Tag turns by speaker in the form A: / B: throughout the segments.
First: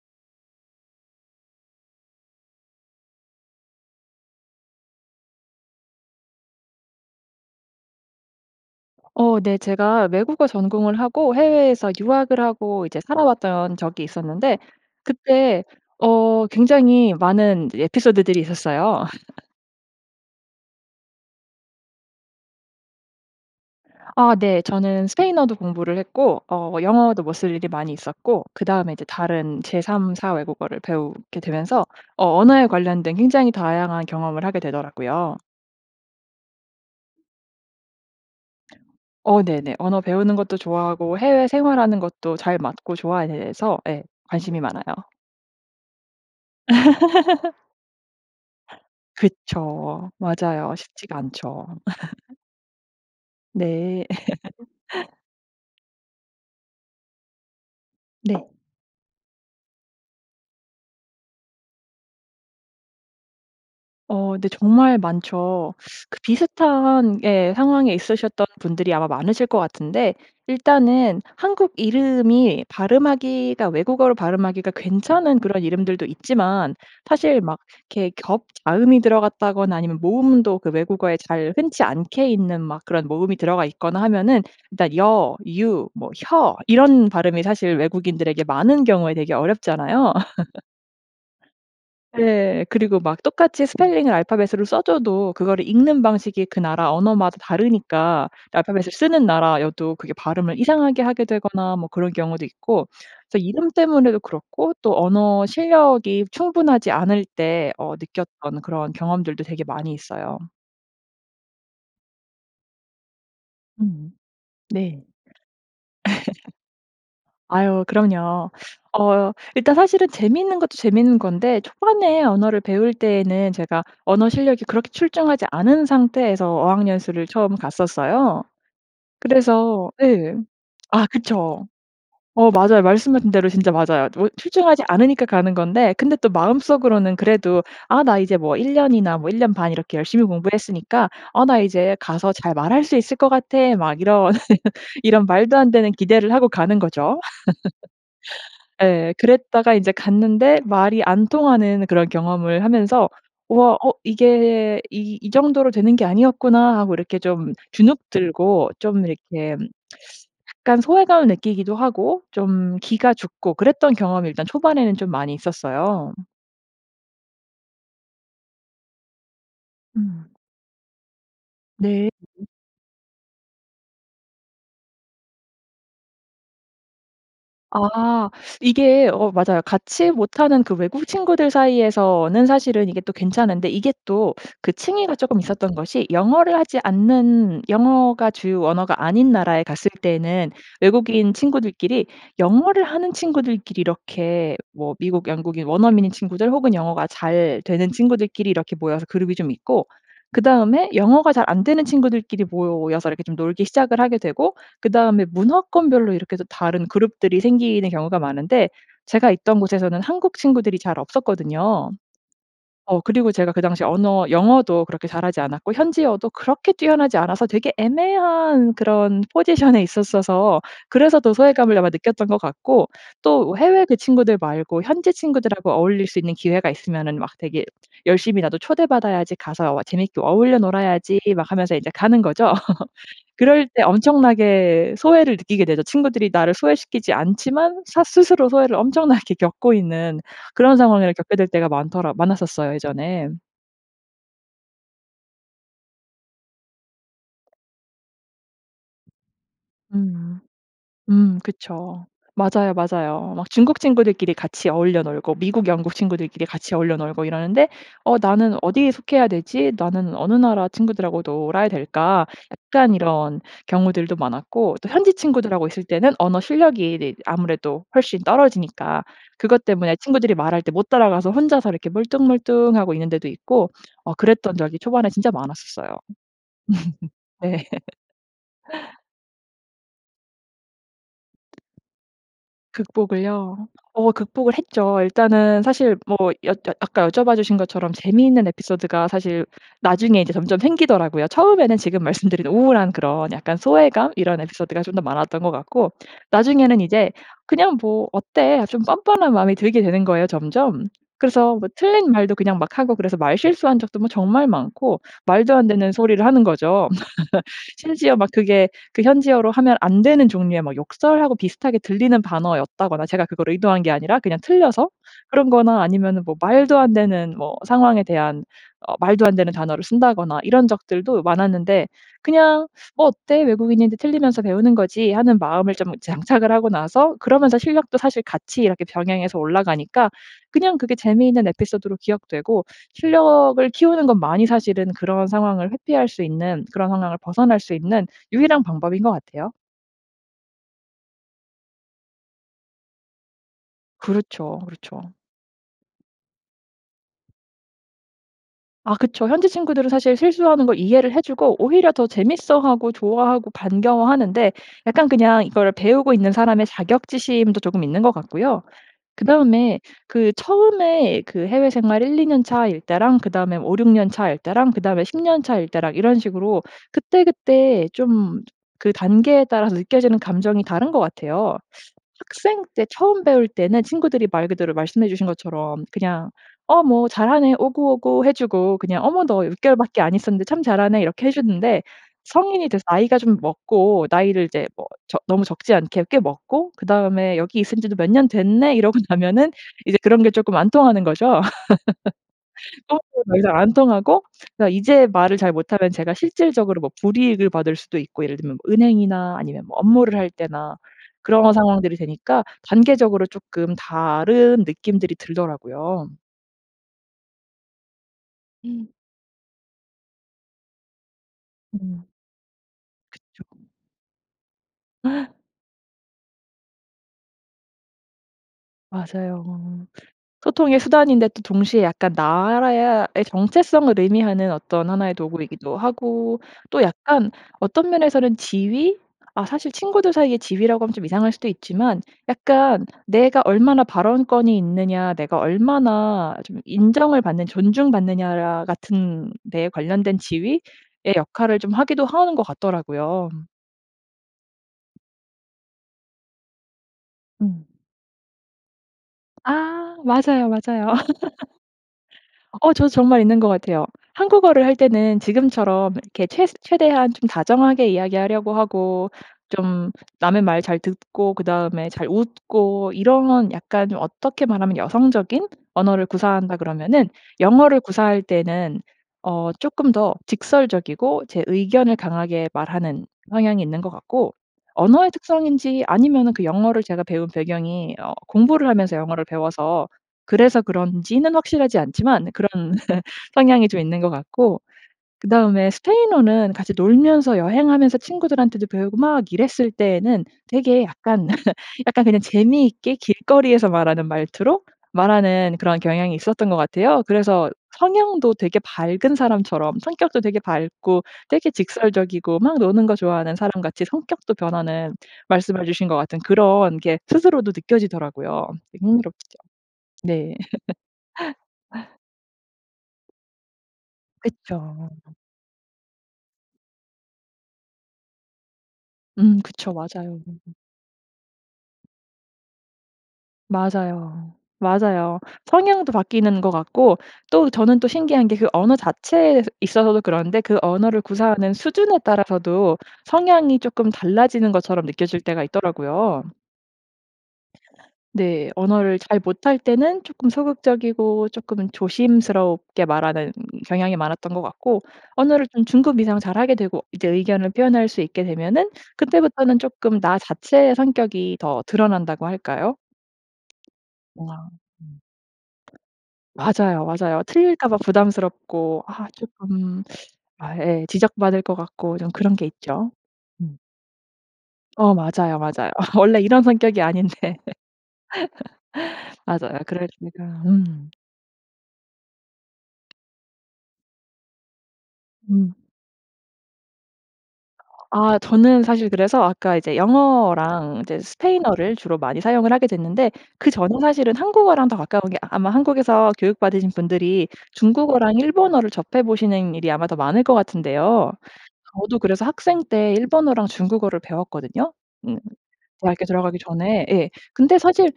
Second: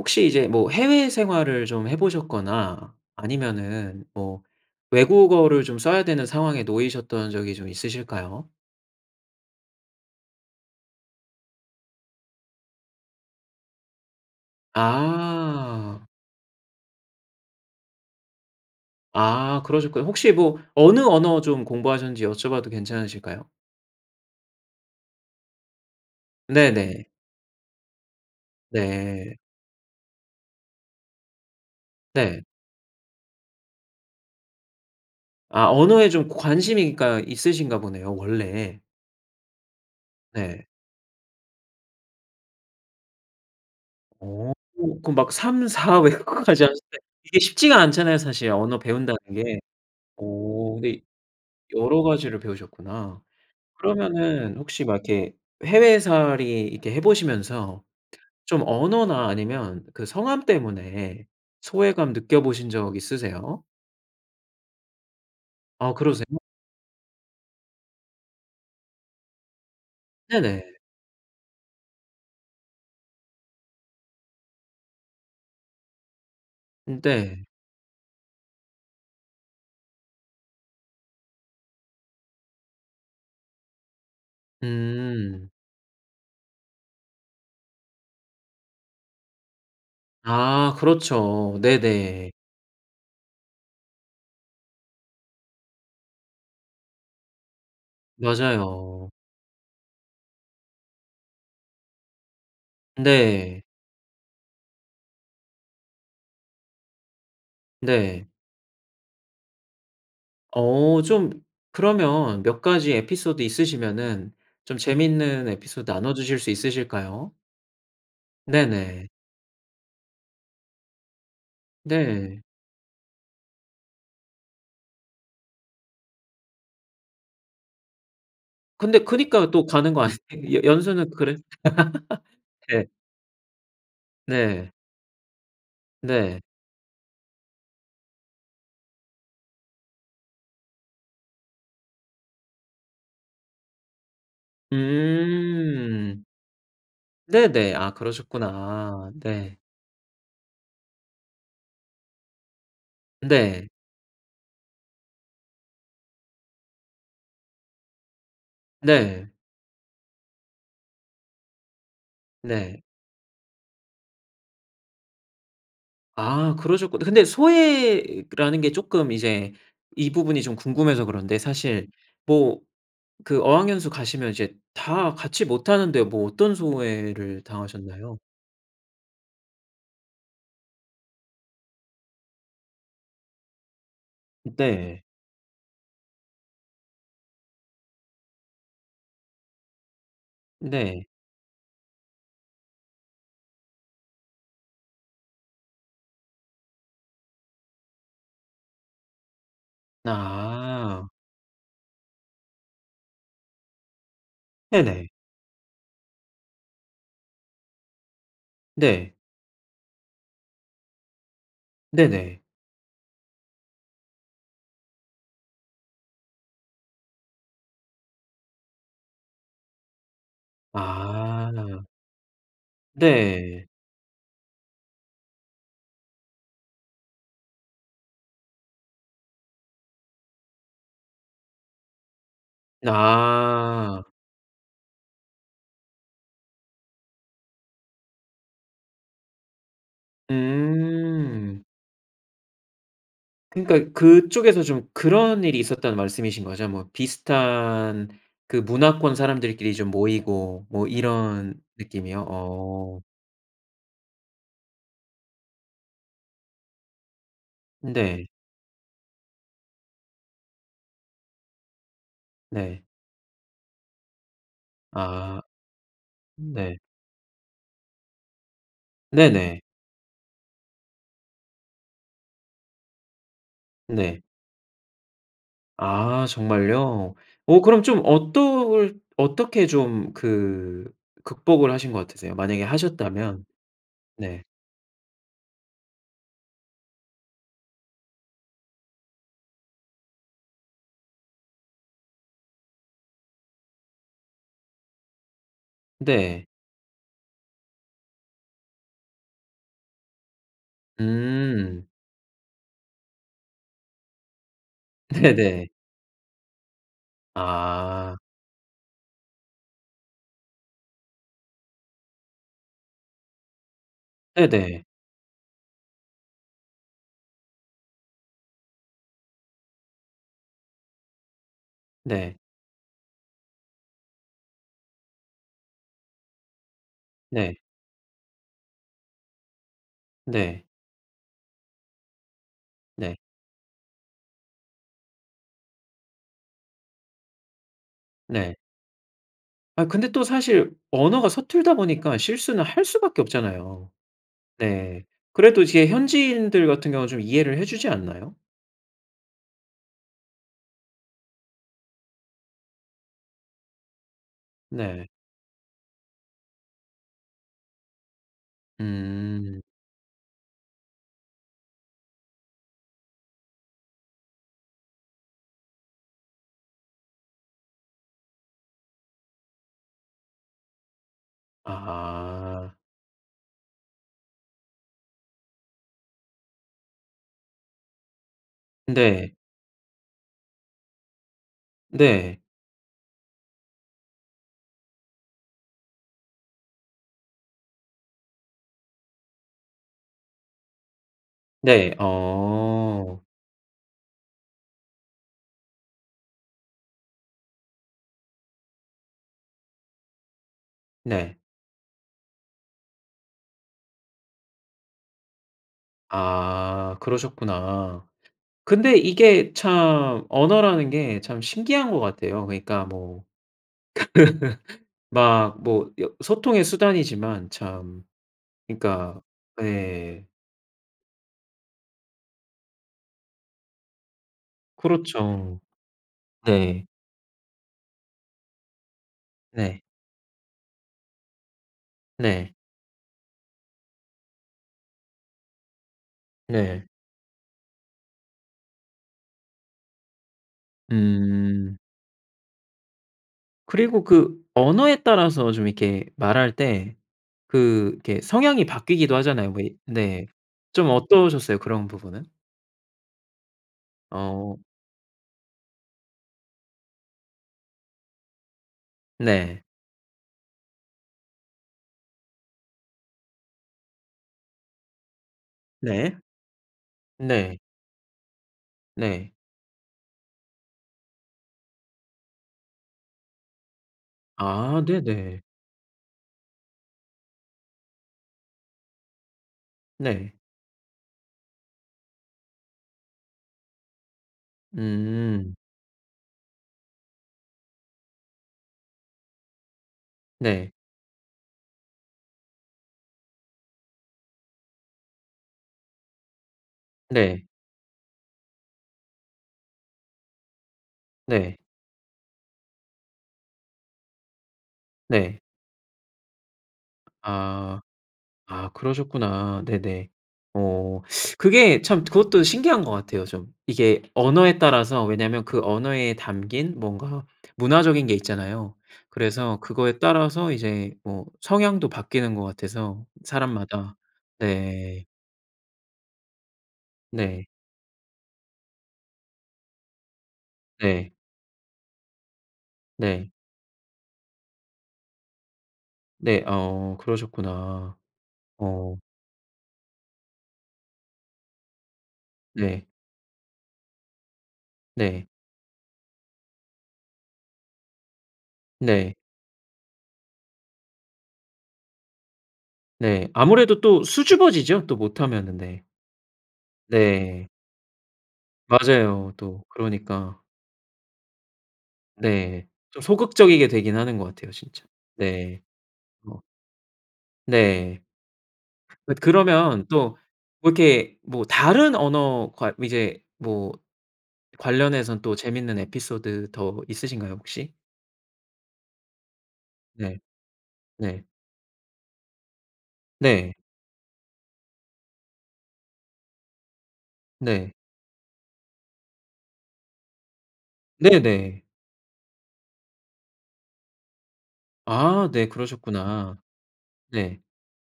A: 혹시 이제 뭐 해외생활을 좀 해 보셨거나 아니면은 뭐 외국어를 좀 써야 되는 상황에 놓이셨던 적이 좀 있으실까요?
B: 어 네 제가 외국어 전공을 하고 해외에서 유학을 하고 이제 살아왔던 적이 있었는데, 그때
A: 아.
B: 어 굉장히 많은 에피소드들이 있었어요.
A: 아 그러셨구나. 혹시 뭐 어느 언어 좀 공부하셨는지 여쭤봐도 괜찮으실까요?
B: 아 네 저는 스페인어도 공부를 했고 어 뭐
A: 네네.
B: 영어도 뭐 쓸 일이 많이 있었고 그 다음에 이제
A: 네.
B: 다른 제 3, 4 외국어를 배우게 되면서 어
A: 네.
B: 언어에 관련된 굉장히 다양한 경험을 하게 되더라고요.
A: 아 언어에 좀 관심이 그니까 있으신가 보네요 원래.
B: 어 네네. 언어 배우는 것도
A: 네.
B: 좋아하고 해외 생활하는 것도 잘 맞고 좋아해서 예
A: 어
B: 관심이 많아요.
A: 그 막 3, 4 외국어까지 하셨대. 이게 쉽지가 않잖아요 사실 언어 배운다는 게.
B: 그쵸
A: 어
B: 맞아요.
A: 근데
B: 쉽지가 않죠.
A: 여러가지를 배우셨구나.
B: 네.
A: 그러면은 혹시 막 이렇게 해외살이 이렇게 해보시면서
B: 네.
A: 좀 언어나 아니면 그 성함 때문에 소외감 느껴보신 적 있으세요?
B: 어 네 정말 많죠.
A: 어
B: 그
A: 그러세요.
B: 비슷한 예 상황에 있으셨던 분들이 아마 많으실 것 같은데
A: 네네.
B: 일단은 한국 이름이 발음하기가 외국어로 발음하기가 괜찮은 그런 이름들도 있지만
A: 음
B: 사실
A: 네.
B: 막 이렇게 겹자음이 들어갔다거나 아니면 모음도 그 외국어에 잘 흔치 않게 있는 막 그런 모음이 들어가 있거나 하면은 일단 여,
A: 음.
B: 유, 뭐 혀 이런 발음이 사실 외국인들에게 많은 경우에 되게 어렵잖아요.
A: 아 그렇죠. 네네.
B: 네 그리고 막 똑같이 스펠링을 알파벳으로 써줘도 그거를 읽는 방식이 그 나라 언어마다 다르니까 알파벳을
A: 맞아요.
B: 쓰는 나라여도 그게 발음을 이상하게 하게 되거나 뭐 그런 경우도 있고 그래서
A: 네.
B: 이름 때문에도 그렇고 또 언어실력이 충분하지 않을 때 어
A: 네.
B: 느꼈던 그런 경험들도 되게 많이 있어요.
A: 어 좀 그러면 몇 가지 에피소드
B: 음
A: 있으시면은 좀
B: 네.
A: 재밌는 에피소드 나눠주실 수 있으실까요?
B: 아유 그럼요.
A: 네네.
B: 어 일단 사실은 재밌는 것도 재밌는 건데 초반에
A: 네.
B: 언어를 배울 때에는 제가 언어 실력이 그렇게 출중하지 않은 상태에서 어학연수를 처음 갔었어요.
A: 근데 그니까 또
B: 그래서
A: 가는 거
B: 예
A: 아니 연
B: 아
A: 연수는 그래?
B: 그쵸. 어 맞아요
A: 예.
B: 말씀하신 대로 진짜 맞아요. 뭐
A: 네.
B: 출중하지 않으니까 가는 건데 근데 또
A: 네.
B: 마음속으로는 그래도 '아 나 이제 뭐 1 년이나 뭐 1 년 반 이렇게 열심히 공부했으니까 아 나 이제 가서 잘 말할 수 있을 것 같애.' 막 이런, 이런 말도 안 되는
A: 음.
B: 기대를 하고 가는 거죠.
A: 네네. 아 그러셨구나.
B: 예
A: 네.
B: 그랬다가 인제 갔는데 말이 안 통하는 그런 경험을 하면서
A: 네.
B: '우와 어 이게 이 이 정도로 되는 게 아니었구나.' 하고 이렇게 좀 주눅 들고 좀
A: 네.
B: 이렇게 약간 소외감을 느끼기도 하고 좀
A: 네.
B: 기가 죽고 그랬던 경험이 일단 초반에는 좀 많이 있었어요.
A: 아 그러셨구 근데 소외라는게 쪼끔 이제 이
B: 음.
A: 부분이 좀 궁금해서 그런데 사실
B: 네.
A: 뭐 그 어학연수 가시면 이제 다 같이 못하는데 뭐 어떤 소외를 당하셨나요?
B: 아 이게 어 맞아요. 같이 못하는 그 외국 친구들 사이에서는 사실은 이게 또 괜찮은데 이게 또 그
A: 네.
B: 층위가 조금 있었던 것이 영어를 하지 않는 영어가 주요 언어가 아닌 나라에 갔을 때에는
A: 네.
B: 외국인 친구들끼리 영어를 하는 친구들끼리 이렇게 뭐 미국 영국인 원어민인 친구들 혹은 영어가 잘되는 친구들끼리 이렇게 모여서 그룹이 좀 있고 그 다음에
A: 아.
B: 영어가 잘 안되는 친구들끼리 모여서 이렇게 좀 놀기 시작을 하게 되고 그
A: 네네.
B: 다음에 문화권별로 이렇게 또 다른 그룹들이 생기는 경우가 많은데
A: 네.
B: 제가 있던 곳에서는 한국 친구들이 잘 없었거든요.
A: 네네.
B: 어 그리고 제가 그 당시 언어 영어도 그렇게 잘하지 않았고 현지어도 그렇게 뛰어나지 않아서 되게 애매한 그런 포지션에 있었어서 그래서 더
A: 아.
B: 소외감을 아마 느꼈던 것 같고 또
A: 네.
B: 해외 그 친구들 말고 현지 친구들하고 어울릴 수 있는 기회가 있으면은 막 되게 열심히 '나도 초대받아야지. 가서 어 재밌게 어울려 놀아야지.' 막 하면서 인제 가는 거죠. 그럴 때
A: 아.
B: 엄청나게 소외를 느끼게 되죠. 친구들이 나를 소외시키지 않지만 사 스스로 소외를 엄청나게 겪고 있는 그런 상황을 겪게 될
A: 음.
B: 때가 많더라 많았었어요 예전에.
A: 그러니까 그쪽에서 좀 그런 일이 있었다는 말씀이신 거죠. 뭐 비슷한 그 문화권 사람들끼리 좀
B: 음.
A: 모이고 뭐
B: 음
A: 이런
B: 그쵸.
A: 느낌이요.
B: 맞아요
A: 어.
B: 맞아요. 막 중국 친구들끼리 같이 어울려 놀고 미국 영국 친구들끼리 같이 어울려 놀고 이러는데 '어
A: 네.
B: 나는 어디에 속해야 되지? 나는 어느 나라 친구들하고 놀아야 될까?'
A: 네.
B: 약간 이런 경우들도 많았고 또 현지
A: 아
B: 친구들하고 있을 때는 언어
A: 네.
B: 실력이 이 아무래도 훨씬 떨어지니까
A: 네네.
B: 그것 때문에 친구들이 말할 때 못 따라가서 혼자서 이렇게 멀뚱멀뚱하고 있는데도 있고 어
A: 네.
B: 그랬던 적이 초반에 진짜 많았었어요.
A: 아 정말요?
B: 음
A: 어
B: 네.
A: 그럼 좀 어떨 어떻게 좀 그 극복을 하신 거 같으세요? 만약에 하셨다면.
B: 극복을요? 어
A: 네.
B: 극복을 했죠. 일단은 사실 뭐 여 여 아까 여쭤봐주신 것처럼 재미있는 에피소드가 사실 나중에 이제 점점 생기더라고요. 처음에는 지금 말씀드린 우울한 그런 약간 소외감 이런 에피소드가 좀 더 많았던 것 같고
A: 네.
B: 나중에는 이제 그냥 뭐 어때 좀 뻔뻔한 마음이 들게 되는 거예요 점점. 그래서 뭐
A: 음.
B: 틀린 말도 그냥 막 하고 그래서 말 실수한 적도 뭐 정말 많고 말도 안
A: 네네.
B: 되는 소리를 하는 거죠. 심지어
A: 아.
B: 막 그게 그 현지어로 하면 안 되는 종류의 뭐 욕설하고 비슷하게 들리는 단어였다거나 제가 그걸 의도한 게 아니라 그냥
A: 네네.
B: 틀려서. 그런 거나 아니면은 뭐 말도 안 되는 뭐 상황에 대한 어 말도 안 되는 단어를 쓴다거나 이런 적들도 많았는데
A: 네.
B: 그냥 '뭐 어때 외국인인데 틀리면서 배우는 거지.' 하는 마음을 좀 장착을 하고 나서 그러면서
A: 네.
B: 실력도 사실 같이 이렇게 병행해서 올라가니까
A: 네.
B: 그냥 그게 재미있는 에피소드로 기억되고
A: 네.
B: 실력을 키우는 것만이 사실은 그런 상황을 회피할 수 있는 그런 상황을 벗어날 수 있는
A: 네.
B: 유일한 방법인 것 같아요.
A: 아 근데 또 사실 언어가 서툴다 보니까 실수는 할 수 밖에 없잖아요.
B: 그렇죠
A: 네.
B: 그렇죠.
A: 그래도 이제 현지인들 같은 경우는 좀 이해를 해 주지 않나요?
B: 아 그쵸. 현지 친구들은 사실 실수하는 걸 이해를 해 주고 오히려 더 재밌어하고 좋아하고 반가워하는데 약간
A: 네.
B: 그냥 이걸 배우고 있는 사람의 자격지심도 조금 있는 것 같고요.
A: 음.
B: 그다음에 그 처음에 그 해외생활 1-2 년 차일 때랑 그다음에 뭐 5-6 년 차일 때랑 그다음에 10 년 차일 때랑 이런 식으로 그때그때 좀 저 그 단계에 따라서 느껴지는 감정이 다른 것 같아요. 학생
A: 아.
B: 때 처음 배울 때는 친구들이 말 그대로 말씀해 주신 것처럼 그냥 "어 뭐 잘하네." 오구오구 해주고 그냥 "어머
A: 네.
B: 너 6 개월밖에 안 있었는데 참 잘하네." 이렇게 해주는데
A: 네.
B: 성인이 돼서 나이가 좀 먹고 나이를 이제 뭐 적 너무 적지 않게 꽤 먹고 그다음에 "여기 있은 지도 몇 년 됐네?" 이러고 나면은 이제 그런 게 조금 안 통하는 거죠.
A: 네.
B: 그런
A: 어.
B: 게 더 이상 안 통하고 그러니까 이제 말을 잘 못하면 제가 실질적으로 뭐 불이익을 받을 수도 있고 예를 들면 뭐 은행이나 아니면 뭐 업무를 할 때나
A: 네.
B: 그런 상황들이 되니까 단계적으로 쪼끔 다른 느낌들이 들더라고요.
A: 아 그러셨구나.
B: 음.
A: 근데 이게 참 언어라는 게 참 신기한 것
B: 음.
A: 같아요. 그러니까 뭐
B: 그쵸.
A: 막 뭐 여 소통의 수단이지만 참 그러니까
B: 맞아요.
A: 예.
B: 소통의 수단인데 또 동시에 약간 나라야 의 정체성을 의미하는 어떤 하나의
A: 그렇쵸.
B: 도구이기도 하고 또
A: 네.
B: 약간 어떤 면에서는 지위? 아 사실
A: 네.
B: 친구들 사이의 지위라고 하면 좀 이상할 수도 있지만
A: 네.
B: 약간 내가 얼마나 발언권이 있느냐 내가 얼마나 좀
A: 네.
B: 인정을 받는 존중받느냐야 같은 데에 관련된 지위의 역할을 좀
A: 음.
B: 하기도 하는 것 같더라고요. 음.
A: 그리고 그 언어에 따라서 좀 이렇게 말할 때
B: 음.
A: 그 이렇게 성향이 바뀌기도 하잖아요. 왜
B: 아.
A: 네.
B: 맞아요, 맞아요.
A: 좀 어떠셨어요 그런 부분은?
B: 어 저도 정말 있는 것 같아요.
A: 어.
B: 한국어를 할 때는 지금처럼 이렇게 최스 최대한 좀 다정하게 이야기하려고 하고
A: 네.
B: 좀 남의 말 잘 듣고 그다음에 잘 웃고 이런 약간 좀 어떻게 말하면 여성적인 언어를
A: 네.
B: 구사한다 그러면은
A: 네.
B: 영어를 구사할 때는
A: 네.
B: 어 쪼끔 더 직설적이고 제 의견을 강하게 말하는 성향이 있는 것 같고
A: 아
B: 언어의
A: 네네.
B: 특성인지 아니면은 그 영어를 제가 배운 배경이 어 공부를 하면서 영어를 배워서
A: 네.
B: 그래서 그런지는 확실하지 않지만 그런 성향이 좀 있는 것 같고
A: 음.
B: 그다음에 스페인어는 같이 놀면서 여행하면서 친구들한테도 배우고 막 이랬을 때에는
A: 네.
B: 되게 약간, 약간 그냥 재미있게 길거리에서 말하는 말투로 말하는 그런 경향이 있었던 것 같아요.
A: 네.
B: 그래서 성향도 되게 밝은 사람처럼 성격도 되게 밝고 되게
A: 네.
B: 직설적이고 막 노는 거 좋아하는 사람 같이 성격도 변하는
A: 네.
B: 말씀해 주신 것 같은 그런 게 스스로도
A: 아.
B: 느껴지더라고요.
A: 아
B: 흥미롭죠.
A: 그러셨구나. 네네.
B: 네.
A: 오. 그게 참 그것도 신기한 것 같아요 좀. 이게 언어에
B: 그쵸.
A: 따라서 왜냐면 그 언어에 담긴 뭔가 문화적인 게 있잖아요.
B: 음.
A: 그래서
B: 그쵸.
A: 그거에
B: 맞아요.
A: 따라서 이제 뭐 성향도 바뀌는 것 같아서 사람마다.
B: 맞아요.
A: 네.
B: 맞아요. 성향도 바뀌는 것 같고
A: 네.
B: 또 저는 또 신기한 게 그 언어 자체에서 있어서도 그런데 그 언어를
A: 네.
B: 구사하는 수준에 따라서도
A: 네.
B: 성향이 쪼끔 달라지는 것처럼 느껴질 때가 있더라고요.
A: 네. 어. 그러셨구나.
B: 네. 언어를
A: 어.
B: 잘 못할 때는 쪼끔 소극적이고 쪼끔은 조심스럽게
A: 네.
B: 말하는 경향이 많았던 것 같고
A: 네.
B: 언어를 좀 중급 이상 잘하게 되고 이제 의견을 표현할 수 있게 되면은
A: 네.
B: 그때부터는 쪼끔 나 자체의 성격이 더 드러난다고 할까요?
A: 네. 아무래도 또
B: 아.
A: 수줍어지죠 또
B: 음.
A: 못하면은. 네.
B: 맞아요, 맞아요.
A: 네.
B: 틀릴까봐 부담스럽고 아
A: 맞아요 또.
B: 쪼끔.
A: 그러니까.
B: 아 예. 지적받을 것 같고 좀 그런 게
A: 네.
B: 있죠.
A: 좀
B: 음.
A: 소극적이게 되긴 하는 것 같아요 진짜.
B: 어 맞아요,
A: 네.
B: 맞아요. 원래 이런
A: [unintelligible]
B: 성격이 아닌데.
A: 네. 엇
B: 맞아요.
A: 그러면
B: 그래서
A: 또
B: 제가
A: 뭐
B: 음.
A: 이렇게 뭐 다른 언어 괄 이제 뭐 관련해서는 또
B: 음.
A: 재밌는 에피소드 더 있으신가요 혹시?
B: 아 저는 사실 그래서 아까 이제
A: 네.
B: 영어랑 이제
A: 네.
B: 스페인어를 주로 많이 사용을 하게 됐는데
A: 네.
B: 그전에 사실은 한국어랑 더 가까운 게 아마 한국에서 교육받으신 분들이
A: 네.
B: 중국어랑 일본어를 접해 보시는 일이 아마 더 많을 것 같은데요.
A: 네네.
B: 저도 그래서 학생 때 일본어랑 중국어를 배웠거든요? 응.
A: 아 네.
B: 대학교 들어가기
A: 그러셨구나.
B: 전에 예.
A: 네.
B: 근데 사실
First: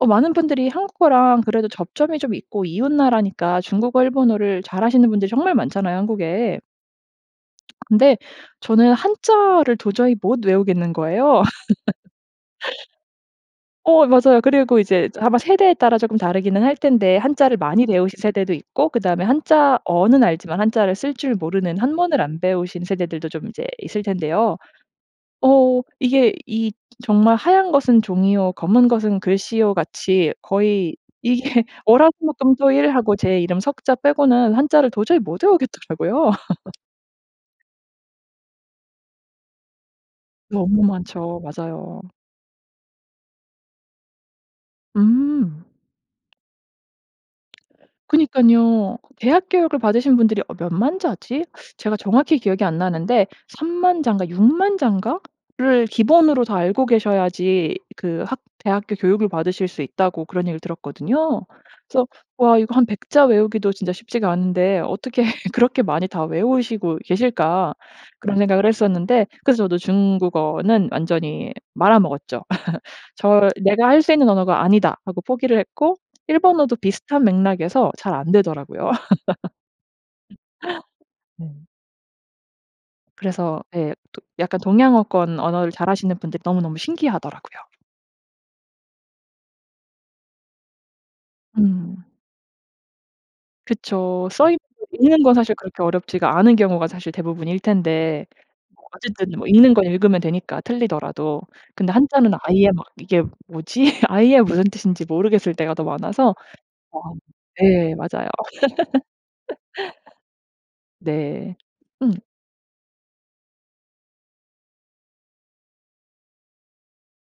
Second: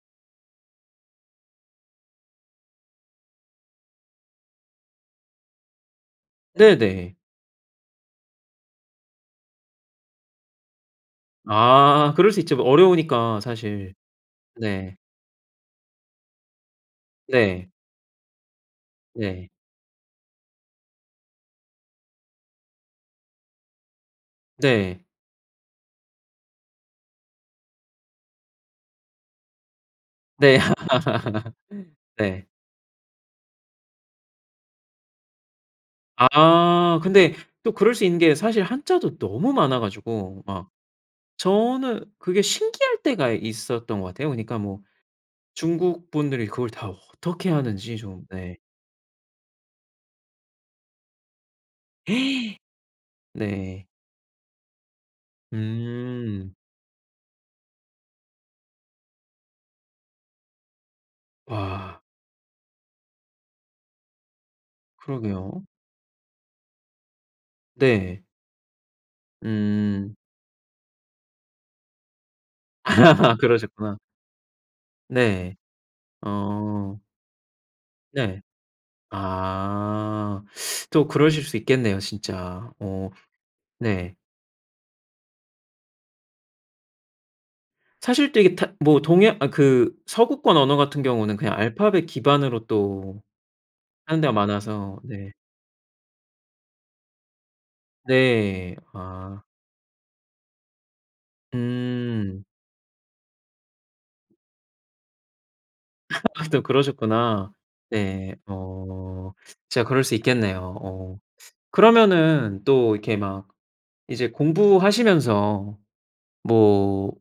B: 어 많은 분들이 한국어랑 그래도 접점이 좀 있고 이웃 나라니까 중국어, 일본어를 잘하시는 분들이 정말 많잖아요 한국에.
A: 네네.
B: 근데 저는 한자를 도저히 못 외우겠는 거예요.
A: 아. 그럴 수 있죠 뭐 어려우니까 사실.
B: 어 맞아요. 그리고
A: 네.
B: 이제 저 아마 세대에 따라 쪼금 다르기는 할 텐데 한자를
A: 네.
B: 많이 배우신 세대도 있고 그다음에
A: 네.
B: 한자어는 알지만 한자를 쓸 줄 모르는 한문을 안 배우신 세대들도 좀 인제 있을 텐데요.
A: 네.
B: 어. 이게 이 정말 "하얀 것은 종이요. 검은 것은 글씨요."같이
A: 네.
B: 거의 이게
A: 네.
B: 월화수목금토일 하고 제 이름 3 자 빼고는 한자를 도저히 못 외우겠더라고요.
A: 아. 근데 또 그럴 수 있는 게 사실 한자도 너무 많아 가지고 막.
B: 너무 많죠. 맞아요.
A: 저는 그게 신기할 때가 있었던 것 같아요. 그러니까 뭐
B: 음.
A: 중국분들이 그걸 다 어떻게 하는지 좀. 네.
B: 그니깐요. 대학 교육을 받으신 분들이 어 몇 만 자지? 제가 정확히 기억이 안 나는데
A: 네.
B: 30,000 자인가? 60,000 자인가?를 기본으로
A: 음.
B: 다 알고 계셔야지 그 학 대학교 교육을 받으실 수 있다고 그런 얘기를 들었거든요.
A: 와.
B: 그래서 '와, 이거 한 100 자 외우기도 진짜 쉽지가 않은데 어떻게
A: 그러게요.
B: 그렇게 많이 다 외우시고 계실까?'
A: 네.
B: 그런 생각을 했었는데 그래서 저도
A: 음.
B: 중국어는 완전히 말아먹었죠. 저를 '내가
A: 그러셨구나.
B: 할 수 있는 언어가 아니다.' 하고
A: 네.
B: 포기를 했고 일본어도
A: 어.
B: 비슷한 맥락에서 잘 안
A: 네.
B: 되더라고요.
A: 아. 또 그러실
B: 네.
A: 수 있겠네요 진짜. 어.
B: 그래서 예.
A: 네.
B: 도 약간 동양어권 언어를 잘하시는 분들이 너무너무 신기하더라고요.
A: 사실 되게 타 뭐 동양 아 그 서구권 언어 같은 경우는 그냥
B: 음.
A: 알파벳 기반으로 또 하는
B: 그쵸.
A: 데가
B: 써 있는 걸
A: 많아서.
B: 읽는
A: 네.
B: 건 사실 그렇게 어렵지가 않은 경우가 사실 대부분일 텐데
A: 네.
B: 뭐 어쨌든
A: 아.
B: 뭐 읽는 건 읽으면 되니까 틀리더라도. 근데 한자는
A: 음.
B: 아예 막 이게 뭐지? 아예 무슨 뜻인지 모르겠을 때가 더 많아서
A: 또
B: 아
A: 그러셨구나.
B: 예. 맞아요.
A: 네. 어. 진짜 그럴 수 있겠네요. 어.
B: 네. 응.
A: 그러면은 또 이렇게 막 이제 공부하시면서 뭐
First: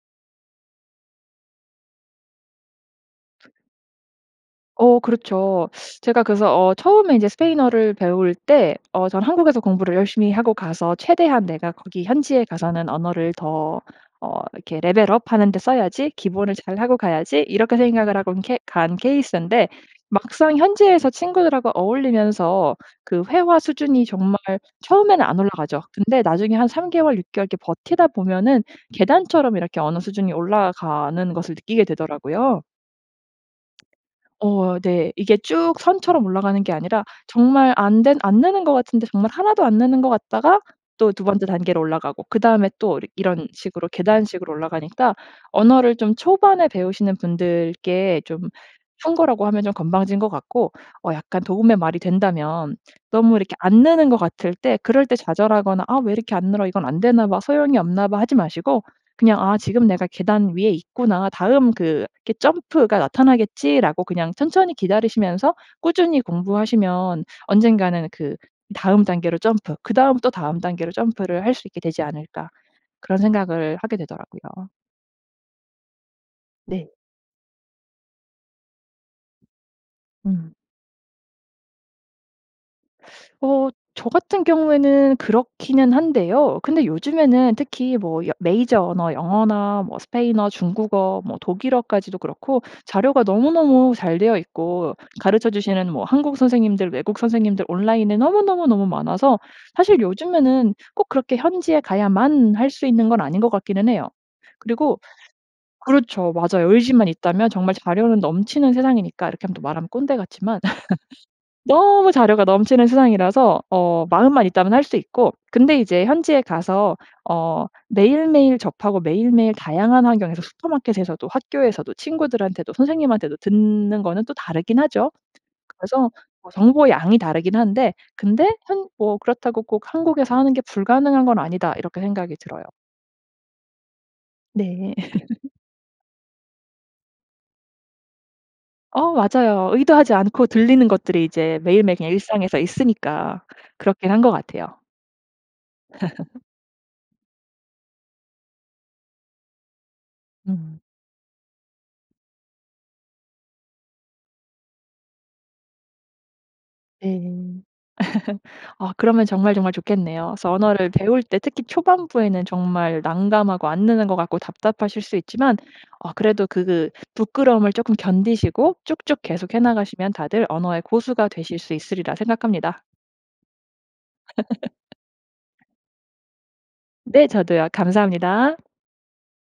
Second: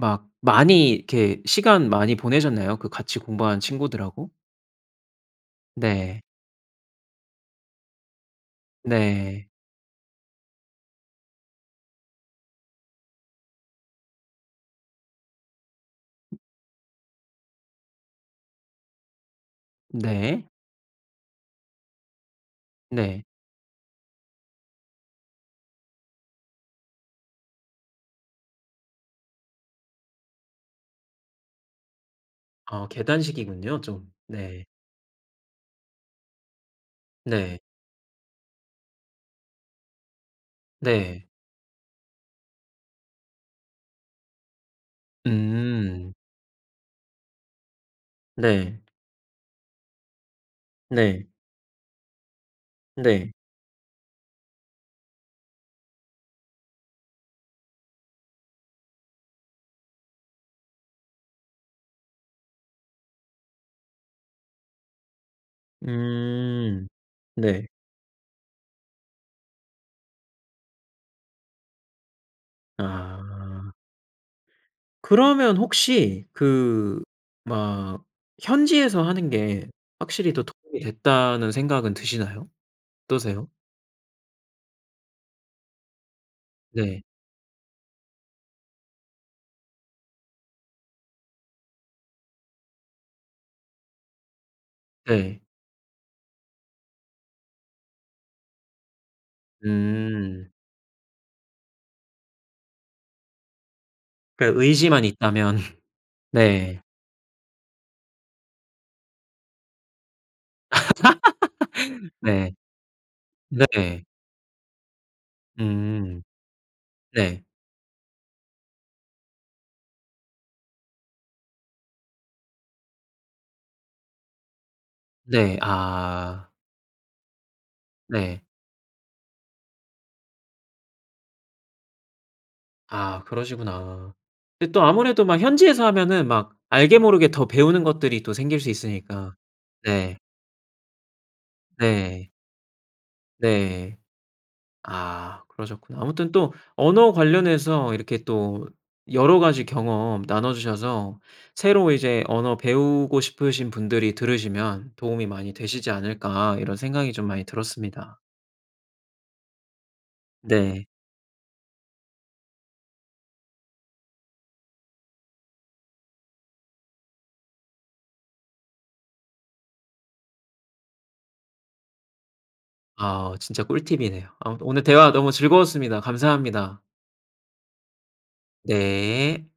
A: 막 많이 이렇게 시간 많이 보내셨나요 그 같이 공부한 친구들하고?
B: 어. 그렇죠. 제가
A: 네.
B: 그래서 어 처음에 인제 스페인어를 배울 때, 어 저는
A: 네.
B: '한국에서 공부를 열심히 하고 가서 최대한 내가 거기 현지에 가서는 언어를 더 어 이렇게 레벨 업 하는데 써야지. 기본을 잘하고 가야지.' 이렇게 생각을 하고 케 간 케이스인데
A: 네.
B: 막상 현지에서 친구들하고 어울리면서 그
A: 네.
B: 회화 수준이 정말 처음에는 안 올라가죠. 근데 나중에 한 3 개월, 6 개월 이렇게 버티다 보면은 계단처럼 이렇게 어느 수준이 올라가는 것을 느끼게 되더라고요.
A: 아, 계단식이군요 좀. 네.
B: 어, 네. 이게 쭉 선처럼 올라가는 게 아니라
A: 네.
B: 정말 안 된 안 느는 것 같은데 정말 하나도 안 느는 것 같다가 또 2
A: 네.
B: 번째 단계로 올라가고 그다음에 또 이렇 이런 식으로 계단식으로 올라가니까 언어를
A: 음.
B: 좀 초반에 배우시는 분들께 좀
A: 네.
B: 충고라고 하면 좀 건방진 것 같고 어
A: 네.
B: 약간 도움의 말이 된다면
A: 네.
B: 너무 이렇게 안 느는 것 같을 때 그럴 때 좌절하거나 '아. 왜 이렇게 안 늘어? 이건 안 되나 봐. 소용이 없나 봐.' 하지 마시고 그냥 '아. 지금 내가 계단 위에 있구나. 다음 그 이렇게 점프가 나타나겠지.'라고 그냥 천천히 기다리시면서 꾸준히
A: 음.
B: 공부하시면
A: 네.
B: 언젠가는 그 다음 단계로 점프, 그다음 또 다음 단계로 점프를 할 수 있게 되지 않을까 그런
A: 아.
B: 생각을 하게 되더라고요.
A: 그러면 혹시,
B: 네.
A: 그 막 현지에서 하는 게 확실히 더
B: 음.
A: 도움이 됐다는 생각은 드시나요? 어떠세요?
B: 어. 저 같은 경우에는 그렇기는 한데요. 근데
A: 네.
B: 요즘에는 특히 뭐 여 메이저 언어, 영어나 뭐 스페인어, 중국어, 뭐 독일어까지도 그렇고 자료가 너무너무 잘 되어 있고
A: 네.
B: 가르쳐 주시는 뭐 한국 선생님들, 외국 선생님들 온라인에 너무너무너무 많아서 사실
A: 음.
B: 요즘에는 꼭 그렇게 현지에 가야만 할 수 있는 건 아닌 것 같기는 해요.
A: 그니까
B: 그리고
A: 의지만 있다면.
B: 그렇죠. 맞아요.
A: 네.
B: 의지만 있다면 정말 자료는 넘치는 세상이니까 이렇게 하면 또 말하면 꼰대 같지만 너무 자료가
A: 네.
B: 넘치는 세상이라서
A: 네.
B: 어 마음만 있다면 할 수 있고, 근데 이제
A: 음.
B: 현지에 가서
A: 네.
B: 어 매일매일 접하고 매일매일 다양한 환경에서 슈퍼마켓에서도 학교에서도 친구들한테도 선생님한테도 듣는 거는 또 다르긴 하죠.
A: 네.
B: 그래서
A: 아.
B: 어 정보량이 다르긴 한데,
A: 네.
B: 근데 한 뭐 그렇다고 꼭 '한국에서 하는 게 불가능한 건 아니다.' 이렇게 생각이 들어요.
A: 아 그러시구나. 그 또
B: 네.
A: 아무래도 막 현지에서 하면은 막 알게 모르게 더 배우는 것들이 또 생길 수
B: 어,
A: 있으니까.
B: 맞아요. 의도하지
A: 네.
B: 않고 들리는 것들이 이제 매일매일 그냥
A: 네.
B: 일상에서 있으니까
A: 네.
B: 그렇긴 한 것 같아요.
A: 아 그러셨구나. 아무튼 또 언어 관련해서 이렇게 또 여러 가지 경험
B: 음.
A: 나눠주셔서 새로 이제 언어 배우고 싶으신 분들이 들으시면 도움이 많이 되시지 않을까 이런
B: 네.
A: 생각이 좀 많이 들었습니다.
B: 아, 그러면 정말 정말 좋겠네요. 그래서
A: 네.
B: 언어를 배울 때 특히 초반부에는 정말 난감하고 안 느는 것 같고 답답하실 수 있지만 어 그래도 그 부끄러움을 조금 견디시고 쭉쭉 계속해 나가시면 다들 언어의 고수가 되실 수 있으리라 생각합니다.
A: 아. 진짜 꿀팁이네요. 아무튼 오늘 대화 너무 즐거웠습니다. 감사합니다.
B: 네. 저도요. 감사합니다.
A: 네.